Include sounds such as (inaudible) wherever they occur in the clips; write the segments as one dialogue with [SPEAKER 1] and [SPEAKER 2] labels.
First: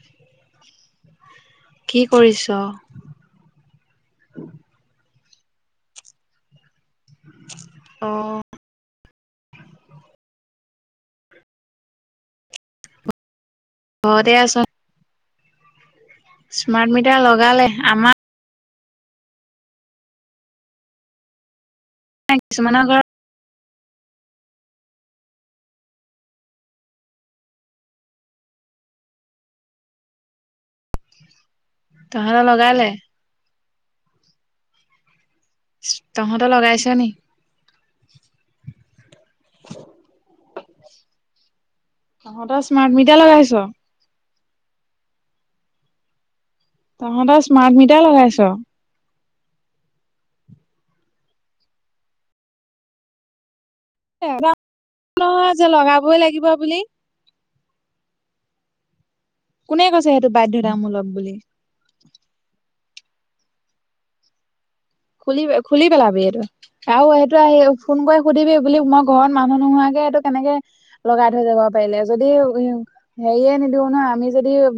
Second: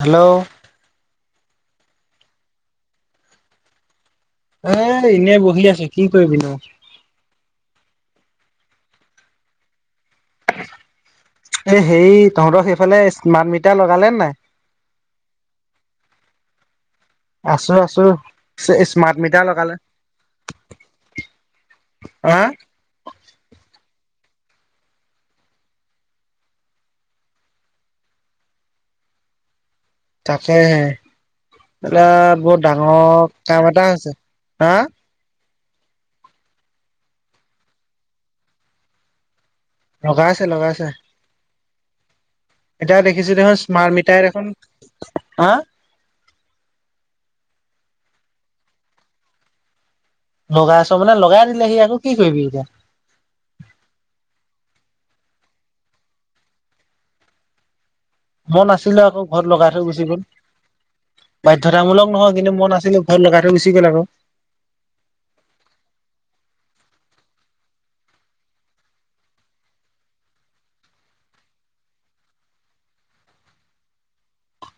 [SPEAKER 1] Hello
[SPEAKER 2] কি কৰিছ?
[SPEAKER 1] এ এনেই বহি আছো কি কৰিবি নো
[SPEAKER 2] অ
[SPEAKER 1] এ হেৰি তহঁতৰ সেইফালে স্মাৰ্ট মিটাৰ লগালে
[SPEAKER 2] ঘৰতে
[SPEAKER 1] নাই?
[SPEAKER 2] আছ? স্মাৰ্ট মিটাৰ ল
[SPEAKER 1] আছো আছো স্মাৰ্ট মিটাৰ লগালে
[SPEAKER 2] ন
[SPEAKER 1] হা
[SPEAKER 2] কিছুমানৰ ঘৰত
[SPEAKER 1] তাকেহে এটা
[SPEAKER 2] তহঁতৰ
[SPEAKER 1] বহুত
[SPEAKER 2] লগালে।
[SPEAKER 1] ডাঙৰ কাম এটা হৈছে হা
[SPEAKER 2] তহঁতৰ লগাইছ নি
[SPEAKER 1] লগাইছে লগাইছে
[SPEAKER 2] তহঁতৰ স্মাৰ্ট
[SPEAKER 1] এতিয়া
[SPEAKER 2] মিটাৰ
[SPEAKER 1] দেখিছো
[SPEAKER 2] লগাইছ?
[SPEAKER 1] দেখোন স্মাৰ্ট মিটাৰে দেখোন
[SPEAKER 2] তহঁতৰ স্মাৰ্ট মিটাৰ লগাইছ
[SPEAKER 1] লগাইছ মানে লগাই দিলেহি আকৌ কি কৰিবি এতিয়া
[SPEAKER 2] নহয় যে লগাবই লাগিব বুলি
[SPEAKER 1] মই নাছিলো আকৌ ঘৰত লগাই
[SPEAKER 2] কোনে
[SPEAKER 1] থৈ গুচি
[SPEAKER 2] কৈছে
[SPEAKER 1] গল
[SPEAKER 2] সেইটো বাধ্যতামূলক বুলি?
[SPEAKER 1] বাইদ বাধ্যতামূলক নহয় কিন্তু মই নাছিলো ঘৰত লগাই থৈ গুচি গ'ল আকৌ
[SPEAKER 2] খুলি খুলি পেলাবি আৰু আৰু সেটো আহি ফোন কৰি সুধিবি বুলি মই ঘৰত মানুহ নোহোৱাকে এইটো কেনেকে লগাই থৈ যাব পাৰিলে যদি উ হেৰিয়ে নিদিওঁ ন আমি যদি উম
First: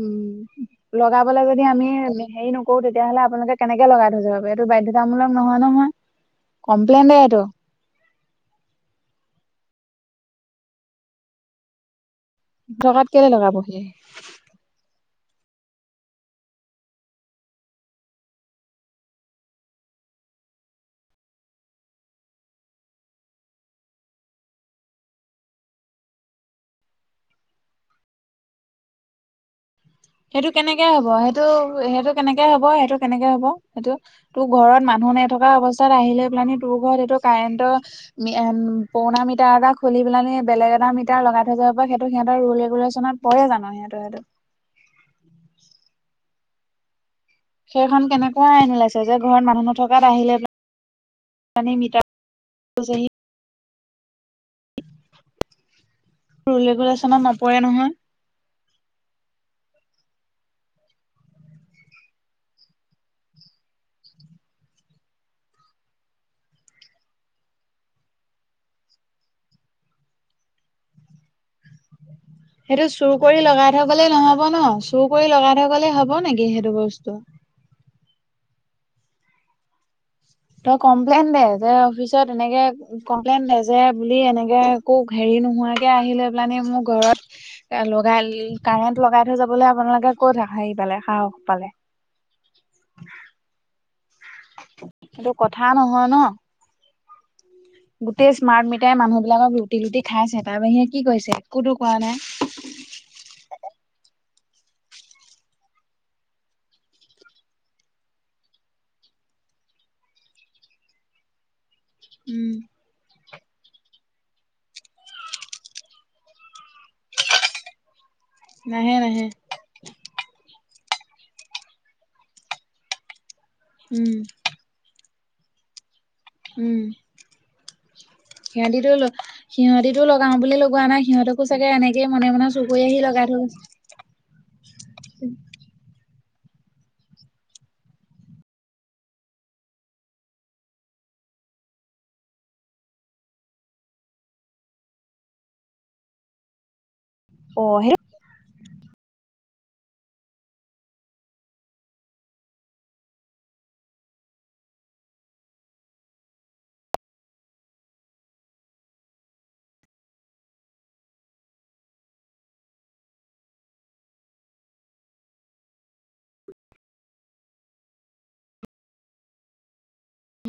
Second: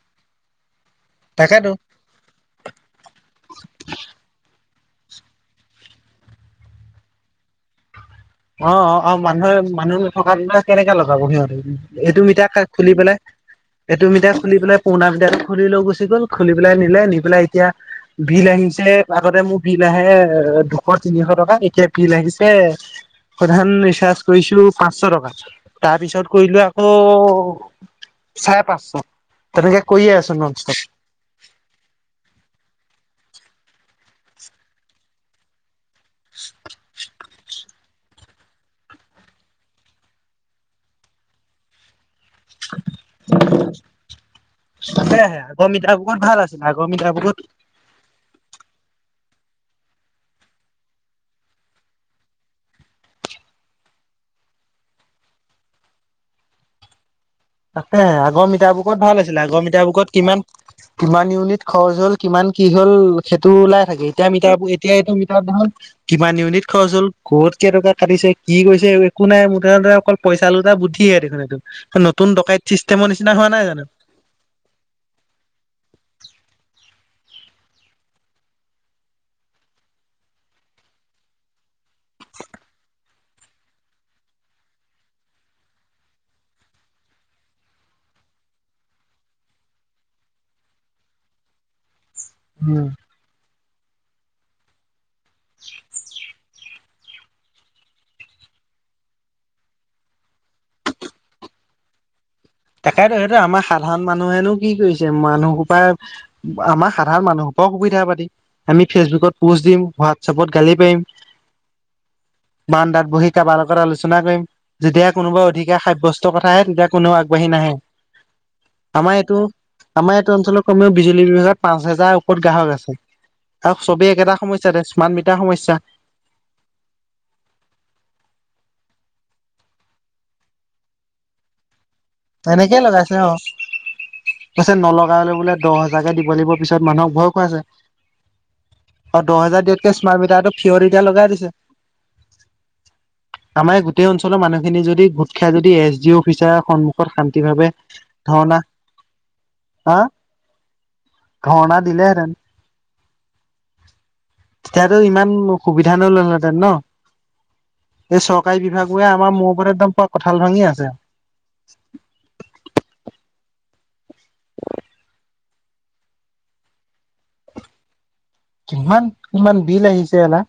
[SPEAKER 2] লগাবলৈ যদি
[SPEAKER 1] তাকেতো।
[SPEAKER 2] আমি হেৰি নকৰো তেতিয়াহ'লে আপোনালোকে কেনেকে লগাই থৈ যাব এইটো বাধ্য আমূলক নহয় নহয় কমপ্লেইন সেইটো
[SPEAKER 1] অ মানুহে মানুহ নথকাত কেনেকে লগাব সিহঁতি এইটো মিটা খুলি
[SPEAKER 2] টকাত
[SPEAKER 1] পেলাই
[SPEAKER 2] কেলে লগাবহি
[SPEAKER 1] এইটো মিটাৰ খুলি পেলাই পুৰণা মিটাৰটো খুলি লৈ গুচি গ'ল খুলি পেলাই নিলে নি পেলাই এতিয়া বিল আহিছে আগতে মোৰ বিল আহে দুশ তিনিশ টকা এতিয়া বিল আহিছে প্ৰধান ৰিচাৰ্জ কৰিছো পাঁচশ টকা তাৰ পিছত কৰিলো আকৌ চাৰে পাঁচশ তেনেকে কৰিয়ে আছো
[SPEAKER 2] সেইটো
[SPEAKER 1] নন
[SPEAKER 2] কেনেকে
[SPEAKER 1] ষ্টপ
[SPEAKER 2] হব সেইটো সেইটো কেনেকে হ'ব সেইটো কেনেকে হ'ব সেইটো তোৰ ঘৰত মানুহ নথকা অৱস্থাত। অৱস্থাত আহি লৈ পেলানি তোৰ ঘৰত এইটো কাৰেণ্টৰ পুৰণা মিটাৰ এটা খুলি পেলানি বেলেগ এটা মিটাৰ লগাই থৈ যাব সেইটো সিহতৰ ৰোল ৰেগুলেশন পৰে জানো সিহঁতৰ সিহটো
[SPEAKER 1] সেয়াহে আগমিতা বহুত ভাল আছিলে আগমিতা বহুত
[SPEAKER 2] সেইখন কেনেকুৱা আইন ওলাইছে যে ঘৰত মানুহ নথকাত আহিলে। মানে মিঠা (unintelligible) ৰুল ৰেগুলেচনত মানুহ
[SPEAKER 1] আছে আগৰ মিতাৰ বুকত ভাল আছিলে আগৰ মিতাৰ বুকত কিমান কিমান ইউনিট খৰচ হল কিমান কি হল সেইটো ওলাই থাকে এতিয়া মিটাৰোৰ এতিয়া এইটো মিটাৰ দেখখন কিমান ইউনিট খৰচ হল ক'ত কেইটকা কাটিছে কি কৰিছে একো নাই মুঠতে অকল পইচালোতা এটা বুদ্ধিয়ে দেখোন সেইটো নতুন দকাইত।
[SPEAKER 2] সেইটো চুৰ কৰি লগাই থৈ গ'লে নহব ন। চুৰ কৰি লগাই থৈ গ'লে হব নেকি সেইটো বস্তু তই কমপ্লেইন দে, যে অফিচত এনেকে কমপ্লেইন দে যে বুলি এনেকে কো হেৰি নোহোৱাকে আহি লৈ পেলানি মো ঘৰত এ লগাই কাৰেণ্ট লগাই থৈ যাবলে আপোনালোকে ক'ত হেৰি পালে, সাহস পালে?
[SPEAKER 1] উম।
[SPEAKER 2] সেইটো কথা নহয় ন'। গোটেই স্মাৰ্ট মিটাৰে মানুহ বিলাকক লোটি লোটি খাইছে তাৰ বাহিৰে কি কৰিছে একোতো কৰা নাই।
[SPEAKER 1] তাকেতো সেইটো আমাৰ সাধাৰণ মানুহেনো কি কৰিছে মানুসোপাৰ আমাৰ সাধাৰণ মানুহ সোপাঁও সুবিধাবাদি। আমি ফেচবুকত পোষ্ট দিম, হোৱাটছআপত গালি পাৰিম।
[SPEAKER 2] উম।
[SPEAKER 1] বাৰান্দাত বহি কাৰবাৰ লগত আলোচনা কৰিম। যেতিয়া কোনোবা অধিকাৰ সাব্যস্ত কথা আহে তেতিয়া কোনেও আগ বাঢ়ি নাহে,
[SPEAKER 2] নাহে
[SPEAKER 1] আমাৰ
[SPEAKER 2] নাহে
[SPEAKER 1] এইটো আমাৰ এইটো অঞ্চলৰ কমেও বিজুলী বিভাগত পাঁচ হাজাৰৰ ওপৰত গ্ৰাহক আছে। চাওক চবেই
[SPEAKER 2] উম
[SPEAKER 1] একেটা সমস্যা তে স্মৰ্ট মিটাৰ সমস্যা।
[SPEAKER 2] উম সিঁহতিতো সিঁহতিতো লগাও বুলিয়ে লগোৱা নাই, সিহঁতক ও চাগে এনেকেই মনে মানে চুৰ কৰি আহি লগা থৈ গৈছে।
[SPEAKER 1] পাছে নলগালে বোলে দহ হাজাৰকে দিব লাগিব, পিছত মানুহক ভয় খুৱাইছে। অঁ দহ হাজাৰ দিয়াতকে স্মাৰ্ট মিটাৰটো ফিয়ৰ এতিয়া লগাই দিছে। আমাৰ এ গোটেই অঞ্ছলৰ মানুহখিনি যদি গোট খাই যদি, এছ ডি অফিচাৰ সন্মুখ ক'ত শান্তি
[SPEAKER 2] অ
[SPEAKER 1] ভাৱে
[SPEAKER 2] সেই
[SPEAKER 1] ধৰ্ণা, হা ধৰ্ণা দিলে হেঁতেন। তেতিয়াতো ইমান অসুবিধা নহল হেঁতেন ন এই চৰকাৰী বিভাগবোৰে আমাৰ মোৰ ওপৰত একদম কঁঠাল ভাঙি আছে। কিমান কিমান বিল আহিছে এ লা।